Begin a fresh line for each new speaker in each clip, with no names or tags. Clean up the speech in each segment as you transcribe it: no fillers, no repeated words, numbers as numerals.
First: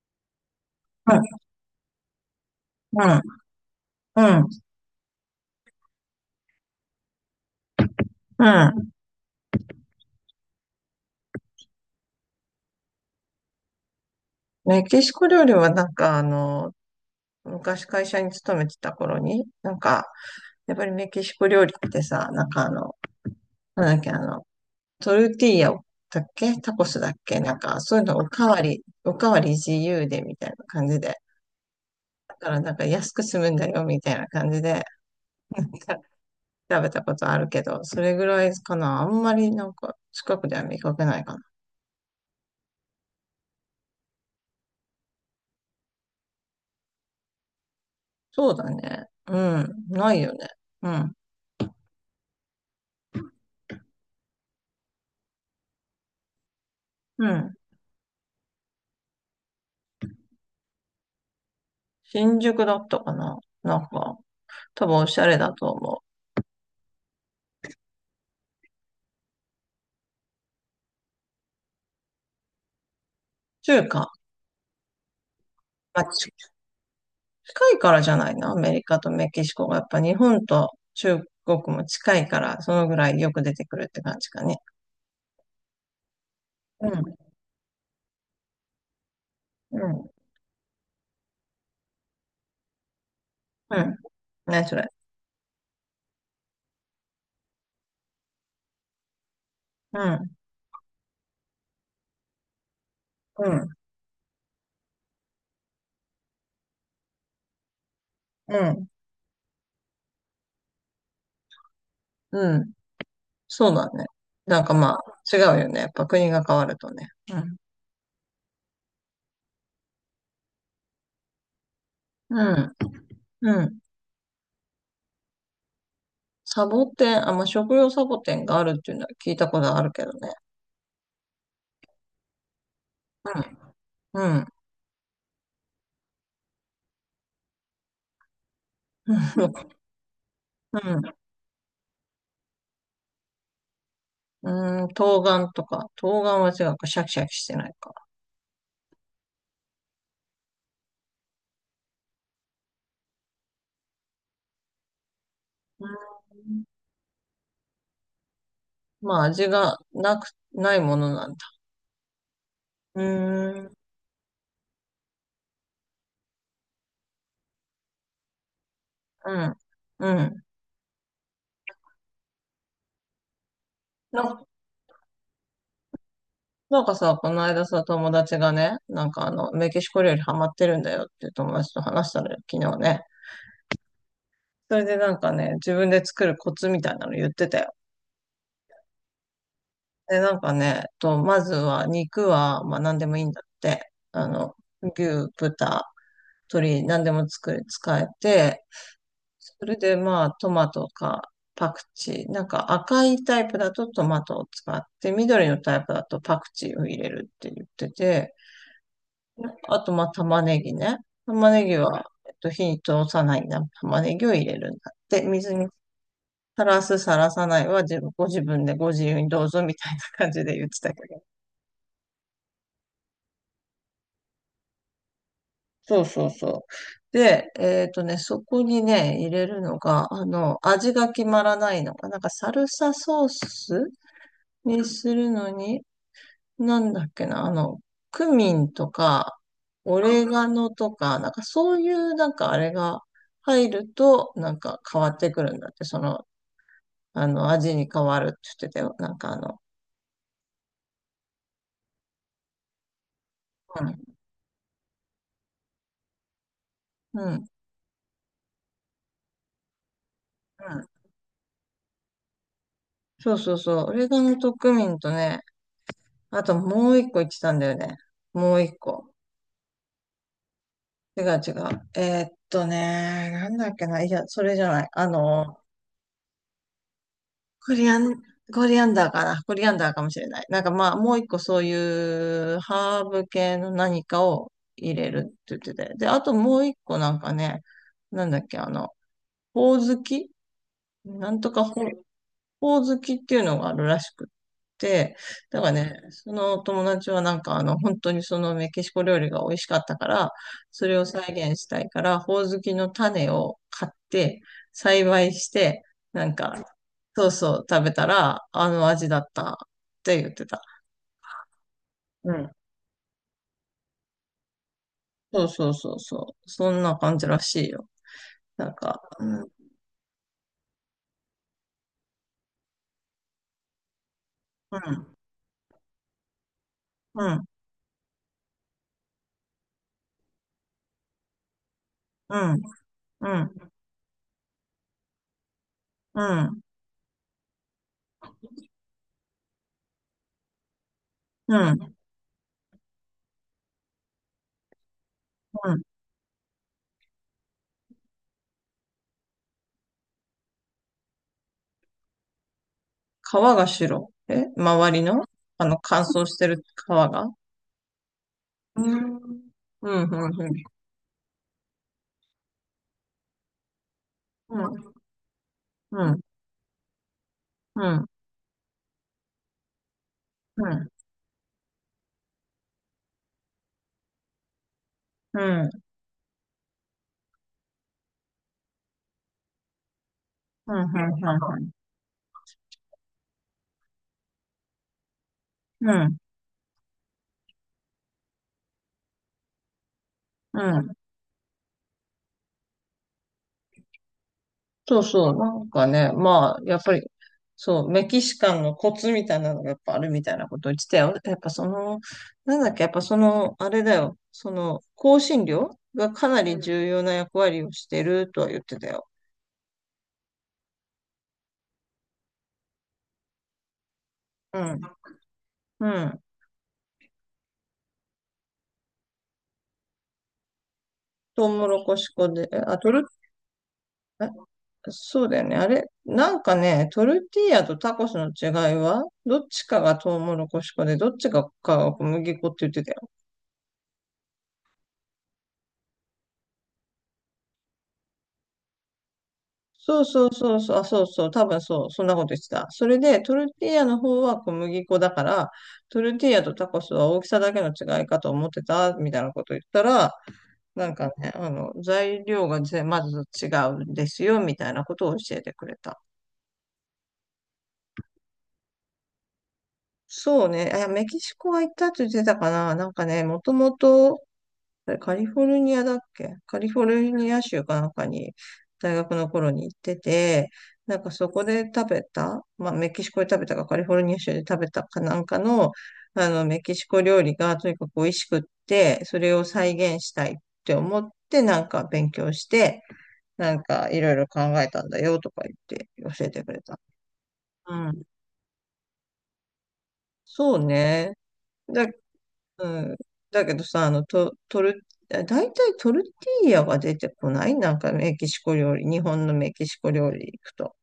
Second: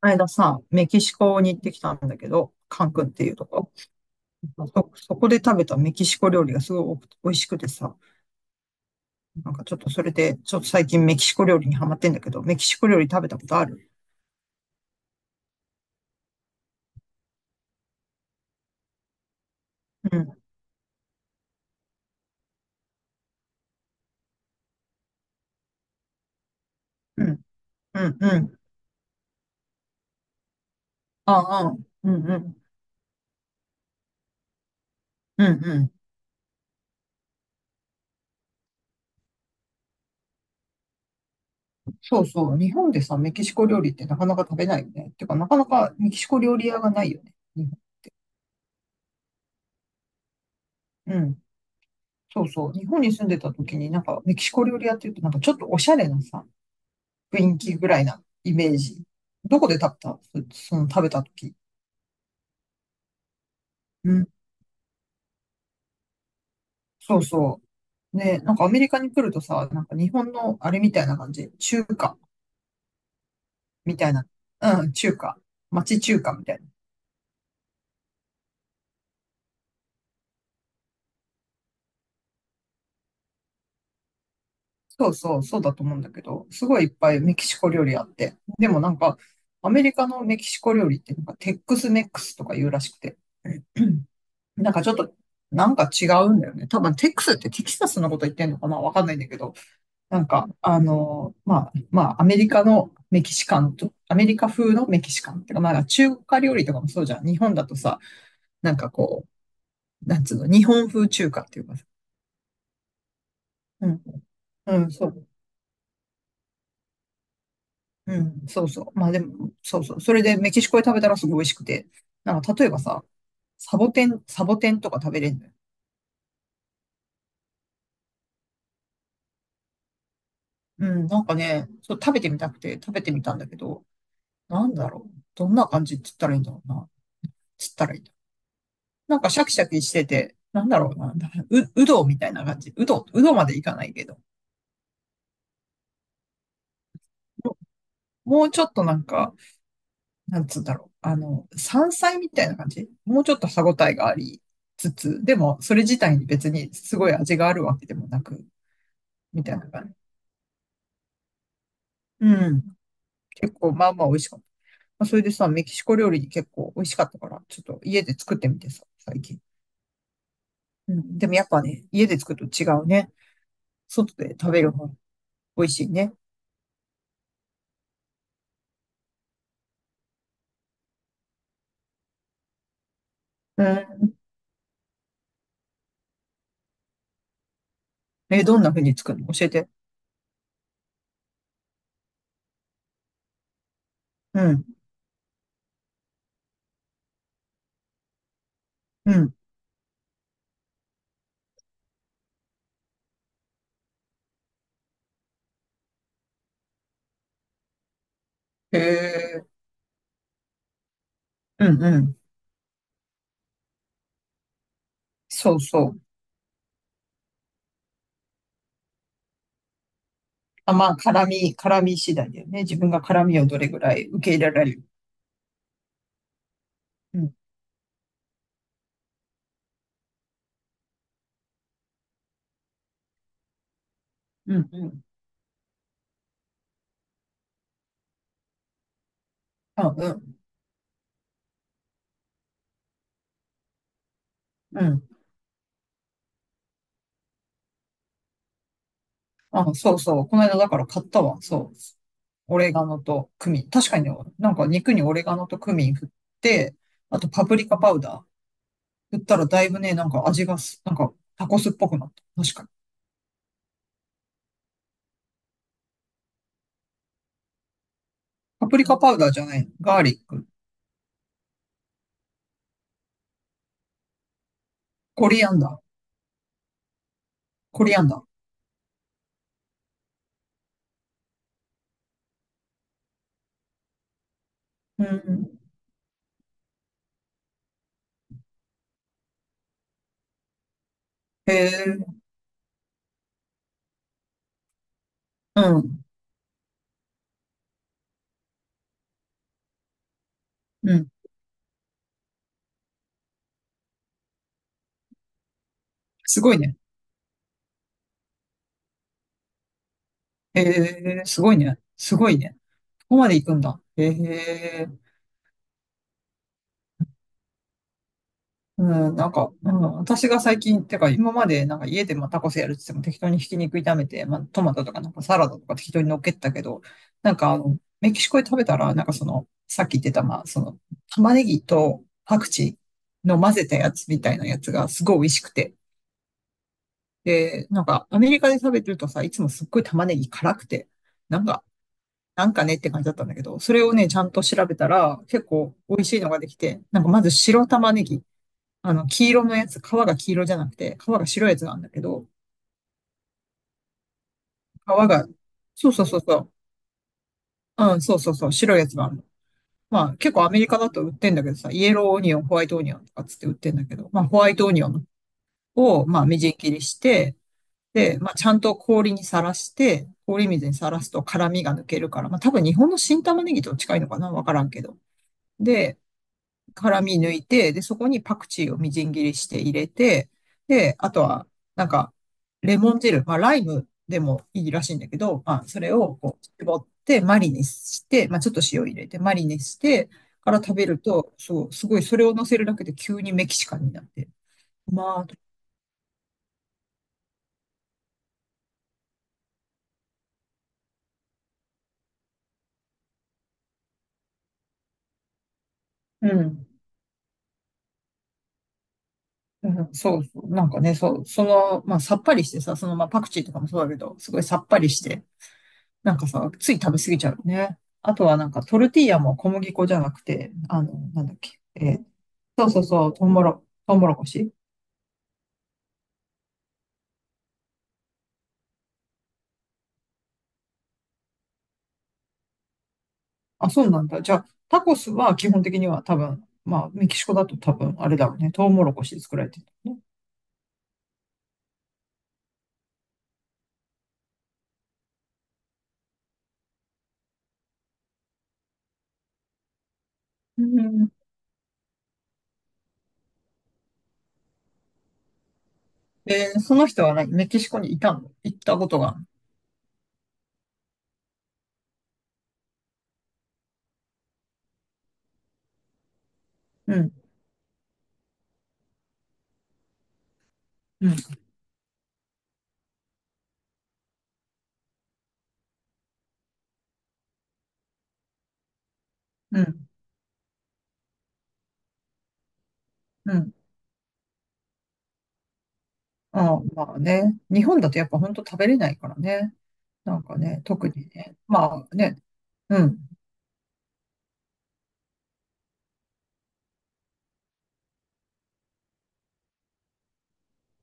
間さ、メキシ
うん、
コに行ってきたんだけど、カン
う
クンっていうとこ。
ん、うん、
そこで食べたメキシコ料理がすごい美味しくてさ、
うん。
なんかちょっとそれで、ちょっと最近メキシコ料理にハマってんだけど、メキシコ料理食べたことある？
メキシコ料理は昔会社に勤めてた頃に、
うん、
やっぱりメキシコ料理ってさ、なんだっけ、あの、トルティーヤだっけタコスだっ
う
け
ん、
そう
う
いうの
ん、
お
う
か
ん。
わり、おかわり自由でみたいな感じで。
ああ、うん、
だ
う
から
ん、
なんか安く済むんだよみたいな感じで
うん、うん。
た食べたことあるけど、それぐらいかな。あんまりなんか近くでは見かけないかな。
そうそう。日本でさ、メキシコ料理ってなかなか食べないよね。てか、なかなかメキシコ料理屋がないよね、日本。
そうだね。うん。ないよね。うん。
うん。そうそう。日本に住んでた時になんかメキシコ料理屋っていうとなんかちょっとおしゃれなさ、
うん。
雰囲気ぐらいなイメージ。どこで食べた？その食べた時。
新宿だったかななん
う
か、
ん。
多分おしゃれだと思う。
そうそう。ね、なんかアメリカに来るとさ、なんか日本のあれみたいな感じ。中華
中
み
華。
たいな。うん、中華。
ま
町
あ、
中
ち
華みたいな。
近いからじゃないな。アメリカとメキシコが。やっぱ日本と中国も近いから、そのぐらいよく出てくるって感じかね。
そうそう、そうだと思うんだけど、すごい
う
いっぱ
ん、
いメキシコ料理あって。でもなんか、ア
う
メリカ
ん、
のメキシコ料理ってなんかテックスメックスとか言うらしくて。
う
う
ん。
ん。
何
なん
そ
かち
れ。
ょっと、なんか違うんだよね。多分テックスってテキサスのこと言ってんのかな、わかんないんだけど。
う
なん
ん、
か、あの、まあ、アメリカのメキシ
う
カ
ん、
ンと、アメリカ風のメキシカンっていうか、まあ、中華料理とかもそうじゃん。日本だとさ、
う
なん
ん、
かこう、なんつうの、日本風中華っていうかさ。
うん。そう
う
だ
ん、
ね。なんか
うん、
ま
そう。
あ、違うよね。やっぱ国が変わるとね。うん、
うん、そうそう。まあでも、そうそう。それでメキシコで食べたらすごい美味しくて。なん
う
か、例え
ん、
ばさ、
う
サ
ん。
ボテン、サボテンとか食べれるのよ。
サボテン、あ、まあ、食用サボテンがあるっていうのは聞いたことあるけどね。
うん、なんかね、そう食べてみたくて食べてみたんだけど、
うん、うん、
なんだろう。どんな感じって言ったらいいんだろうな。つったらいいんだろう。
う
なんかシャキ
ん、
シャキしてて、なん
う
だろう
ん。
な、うどみたいな感じ。うどうどまでいかないけど。
うーん、冬瓜とか、冬瓜は違うか、シャキシャキしてないか。
もうちょっとなんか、なんつうんだろう。あの、山菜みたいな感じ、もうちょっと歯ごたえがありつつ、でもそれ
うー
自体に別
ん、
にすごい味があるわけでもなく、
まあ、
み
味
たいな
が
感じ。
なく、ないものなんだ。
うん。
う
結
ー
構
ん、
まあまあ美味しかった。まあ、それでさ、メキシコ料理結構美味しかったから、ちょっと家で作ってみてさ、最
う
近。
ん、うん。
うん。でもやっぱね、家で作ると違うね。外で
な、
食べる方が美味しいね。
なんかさ、この間さ、友達がね、メキシコ料理ハマってるんだよっていう友達と話したのよ、昨日ね。
うん。
それでなんかね、自分で作るコツみたいなの言ってたよ。
え、どんな風に作るの？教えて。
で、なんかね、まずは肉は、まあ何でもいいんだって。あ
う
の、
ん、
牛、豚、鶏、何でも作れ、使えて、
うん。
それでまあトマトかパクチー。なんか赤いタイプだとトマトを使って、緑のタイプだとパクチーを入れるって言ってて、
へえ、
あとまあ玉ねぎね。玉ね
う
ぎ
ん、う
は、
ん。
えっと、火に通さないな玉ねぎを入れるんだって。水
そう
に
そう。
さらす、さらさないはご自分でご自由にどうぞみたいな感じで言っ
あ、
て
ま
た
あ、
けど。
絡み次第だよね。自分が絡みをどれぐらい受け入れられる。
そうそうそう。
うん、
で、えっとね、そこにね、入れるのが、あの、味が決まらないのが、なんかサルサソース
うん、う
に
ん。
するのに、なんだっけな、あの、クミンとか、
あ、
オ
う
レ
ん、
ガノとか、なんかそういうなんかあれが入ると、なんか
う
変
ん。
わってくるんだって、その、あの、味に変わるって言ってたよ。なんかあの、
あ、そうそう。この間だから買ったわ。そう。オレガノとクミン。確かにね、なんか肉にオレガノとクミン振って、あ
うん、
と
うん。
パプリカパウダー振ったらだいぶね、なんか味がす、なんかタコスっぽくなった。確かに。
そうそうそう、オレガノとクミンとね、あともう一個言ってたんだよね。もう
パ
一
プリカパ
個。
ウダーじゃないの？ガーリック。
違う違う。ね、なんだっけな、いや、それじゃない。あ
コリア
の、
ンダー。
コ
コ
リ
リ
ア
アン
ン、
ダー。
コリアンダーかな。コリアンダーかもしれない。なんかまあ、もう一個そういうハーブ系の何かを入
う
れるって言
ん。
ってて。で、あともう一個なんかね、なんだっけ、あの、ほおずきなんと
へ
かほ、
え。
ほうずきっていうのがあるらしくって、だ
う
からね、
ん。
その友達はなんかあの、本当にそのメキシコ料理が美味しかったから、そ
う
れを
ん。
再現したいから、ほうずきの種を買って、栽培して、なん
すごい
か、
ね。
そうそう食べたら、あの味だったって言って
へ
た。
え、すごいね。すご
う
い
ん。
ね。ここまで行くんだ。へえ、
そうそうそうそう。そんな感じらしいよ。なん
う
か、
ん、
う
なん
ん、
か、うん、私が最近、てか今までなんか家でまあタコスやるって言っても適当にひき肉炒めて、まあトマ
う
トとか
ん、
なんかサラダとか適当に乗っけてたけど、
う
なん
ん、
かあの、メキシコで食べたら、なんかその、さっき言ってた、まあその、玉ねぎと
う
パク
ん、
チー
う
の混ぜ
ん、
たやつみたいなやつがすごい美味しくて。
うん、
で、なんかアメリカで食べてるとさ、いつもすっごい玉ねぎ辛くて、なん
う
か、
ん、
なんかねって感じだったんだけど、それをね、ちゃんと調べたら、結
う
構
ん。
美味しいのができて、なんかまず白玉ねぎ。あの、黄色のやつ、皮が黄色じゃなくて、皮が白いやつなんだけど、
川が白。え、
皮
周りの
が、
あの、
そう
乾
そうそう
燥し
そ
て
う、
る川が、
うん、そうそうそう、白
う
いやつがあ
ん。
るの。
う
ま
ん、う
あ、結
ん、う
構アメ
ん。
リカだと売ってんだけどさ、イエローオニオン、ホワイトオニオンとかつって売ってんだけど、まあ、ホワ
う
イトオニオ
ん、
ン
う
を、
ん、
まあ、みじん切りして、
うん、
で、まあ、ちゃんと氷にさらして、氷水
う
に
ん、
さらすと辛みが抜けるから、まあ、多分日本の新玉ねぎと近いのかな、わからんけど。
うん、
で、辛み抜いて、で、そこにパクチーをみじん切りして入れて、
う
で、あとは、
ん、
なんか、レモン汁、まあ、ライムでもいいらしいんだけど、まあ、そ
う
れ
ん、
をこう、絞ってマリネして、まあ、ちょっと塩入れてマリネしてから
う
食べ
ん。
ると、そう、すごい、それを乗せるだけで急にメキシカンになって、
そう
まあ、
そう。なんかね、まあ、やっぱり、そう、メキシカンのコツみたいなのがやっぱあるみたいなことを言ってたよ。やっぱその、なんだっけ、やっぱその、あれだよ。その、香辛料が
う
かなり
ん。
重要な役割をしてるとは言ってたよ。
うん、そうそう、なんかね、そう、その、まあ、さっぱりしてさ、その、まあ、パクチーとかもそうだけど、すごい
う
さっぱ
ん、
りして、
う
なん
ん。
かさ、つい食べ過ぎちゃうよね。あとはなんかトルティーヤも小麦粉じゃなくて、あの、なんだっ
トウ
け。
モロコシ粉で、
そうそうそう、トウモロコシ。
そうだよね。あれ、なんかね、トルティーヤとタコスの違いは、どっちかがトウモロコシ粉で、どっちかが小麦粉って言ってたよ。
あ、そうなんだ。じゃあ、タコスは基本的には多分、まあ、メキシコだと多分、あれだろうね。トウモロコシで作られてるね。
そうそうそうそう、あ、そうそう、多分そう、そんなこと言ってた。それで、トルティーヤの方は小麦粉だから、トルティーヤとタコスは大きさだけの違いかと思ってた、みたいなこと言ったら、
う
なん
ん。
かね、あの、材料がまず違うんですよ、みたいなことを教えてくれた。
えー、その人は何、メキシコにいたの？行ったことがあるの？
そうね、あ、メキシコは行ったって言ってたかな。なんかね、もともと、あれカリフォルニアだっけカリフォルニア州かなんかに大学の頃に行ってて、なん
う
か
ん、うん、
そこで食べた、まあメキシコで食べたかカリフォルニア州で食べたかなんかの、あのメキシコ料理がとにかく美味しくって、それを
う
再
ん、
現したいって思ってなんか勉強して、
うん。
なんかいろいろ考えたんだよとか言って教えてく
あ
れ
あ、
た。
まあね。日
う
本だと
ん。
やっぱ本当食べれないからね。なんか
そ
ね、
う
特に
ね。
ね。
だ
まあね、
う
う
ん。
ん。
だけどさ、あの、と、トル、だいたいトルティーヤが出てこないなんかメキシコ料理、日本のメキシコ料理行くと。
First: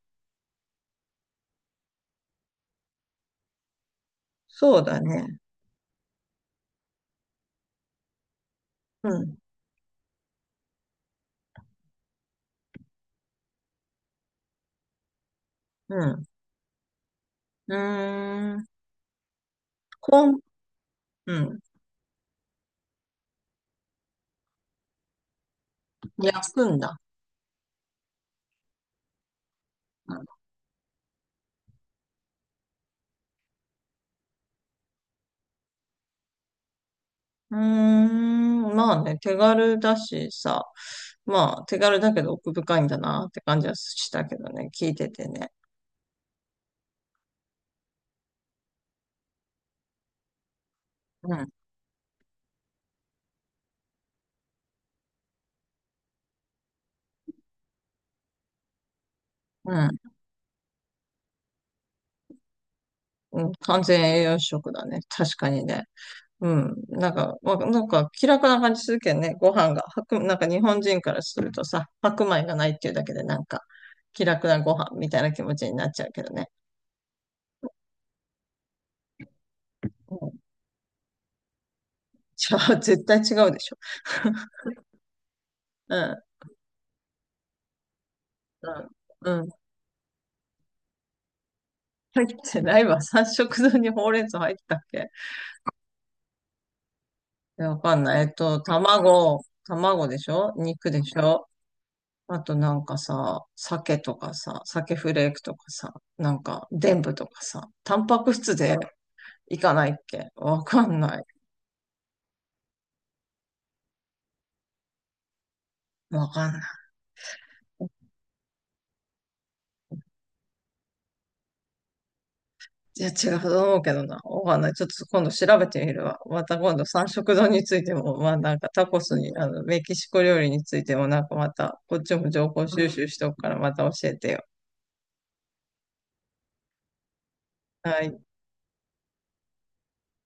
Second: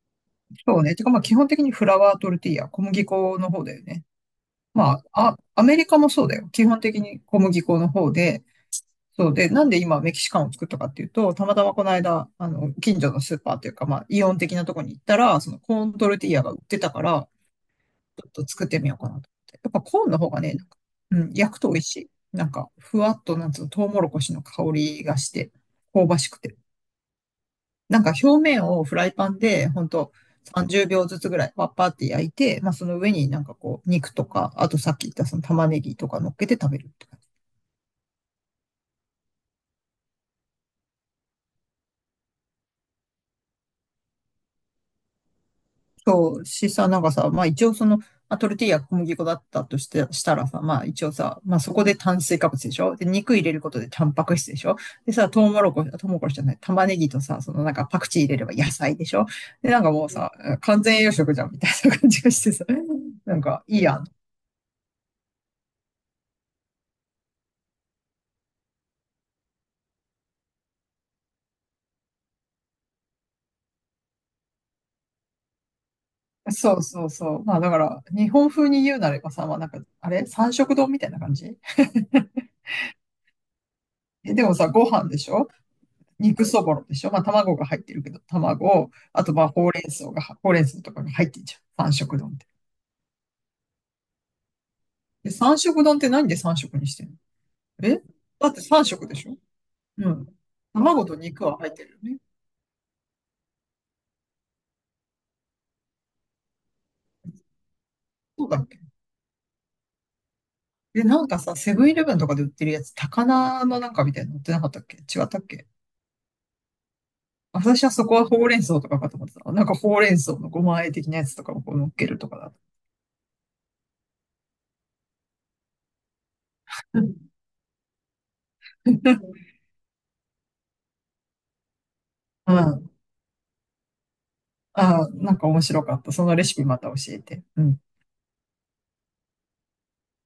そうね。てか、まあ、基本的にフラワートルティーヤ、小麦粉の方だよね。
そうだ
まあ、あ、
ね。
アメリカもそうだよ。基本的に小麦粉の方で、
う
そう
ん、
で、なんで今メキシカンを作ったかっていうと、たまたまこの間、あの、近所のスーパーというか、まあ、イオン的なとこに行ったら、そのコーン
う
トル
ん。
ティーヤが売ってたから、
う
ちょっと
ーん。
作ってみようかなと思って。やっぱコーンの
こ
方
ん、
がね、なんか、うん、
う
焼く
ん。
と美味しい。なんか、ふわっと、なんつうの、トウモロコシの香りがして、香ばしく
焼
て。
くんだ。
なんか表面をフライパンで、ほんと30秒ずつぐらい、パッパーって焼いて、まあその上になんかこう、肉とか、あとさっき言ったその玉ねぎとか乗っけて食べるって感じ。
うーん。まあね、手軽だしさ。まあ、手軽だけど奥深いんだなって感じはしたけどね、聞いててね。
そう、しさ、なんかさ、まあ一応その、まあ、トルティーヤ小麦粉だったとして、したらさ、まあ一応
う
さ、
ん、
まあそこで炭水化物でしょ？で、肉入れることでタンパク質でしょ？でさ、トウモロコシじゃない、玉ねぎとさ、そのなんかパクチー入れれば野菜でしょ？で、
う
なんか
ん、
もうさ、完全栄養食じゃんみたいな感じがしてさ、なん
うん。
かいい
完
や
全
ん。
栄養食だね。確かにね。うん。なんか、なんか気楽な感じするけどね、ご飯が。なんか日本人からするとさ、白米がないっていうだけでなんか気楽なご飯みたいな気持ちになっちゃうけどね。
そうそうそう。まあだから、日本風に言うなればさ、まあなんか、あ
う
れ
ん。
三色丼みたいな感じ。
じゃあ、絶対違うでしょ。
え、でもさ、ご飯でしょ？
うん。
肉そぼろでしょ？まあ卵が入ってるけど、
うん。
卵、あと
う
ま
ん。
あほうれん草が、ほうれん草とかが入ってんじゃん、三色
入っ
丼って。
てないわ。三色丼にほうれん草入ってたっけ？
で、三色丼って何で三色にしてんの？
いや、わか
え、
んない。えっ
だっ
と、
て三色でしょ？
卵、卵
う
でし
ん。
ょ？肉で
卵と
し
肉
ょ？
は入ってるよね。
あとなんかさ、鮭とかさ、鮭フレークとかさ、なんか、でんぶとかさ、タンパク
そう
質
だっ
で
け？
いかないっけ？わかん
で、
な
な
い。
んかさ、セブンイレブンとかで売ってるやつ、高菜のなんかみたいなの売ってなかったっけ？違ったっけ？
わかんない。
私はそこはほうれん草とかかと思ってた。なんかほうれん草のごま和え的なやつとかをこう乗っけるとかだと。
いや、違うと思うけどな。わかんない。ちょっと今度調べてみるわ。また今度三色丼についても、まあなんかタ
う
コス
ん。
に、あの、メキシコ料理についてもなんかまた、こっちも情報収集しとくからまた教えてよ。
ああ、なんか面白かった。そのレシピまた教えて。うん。
はい。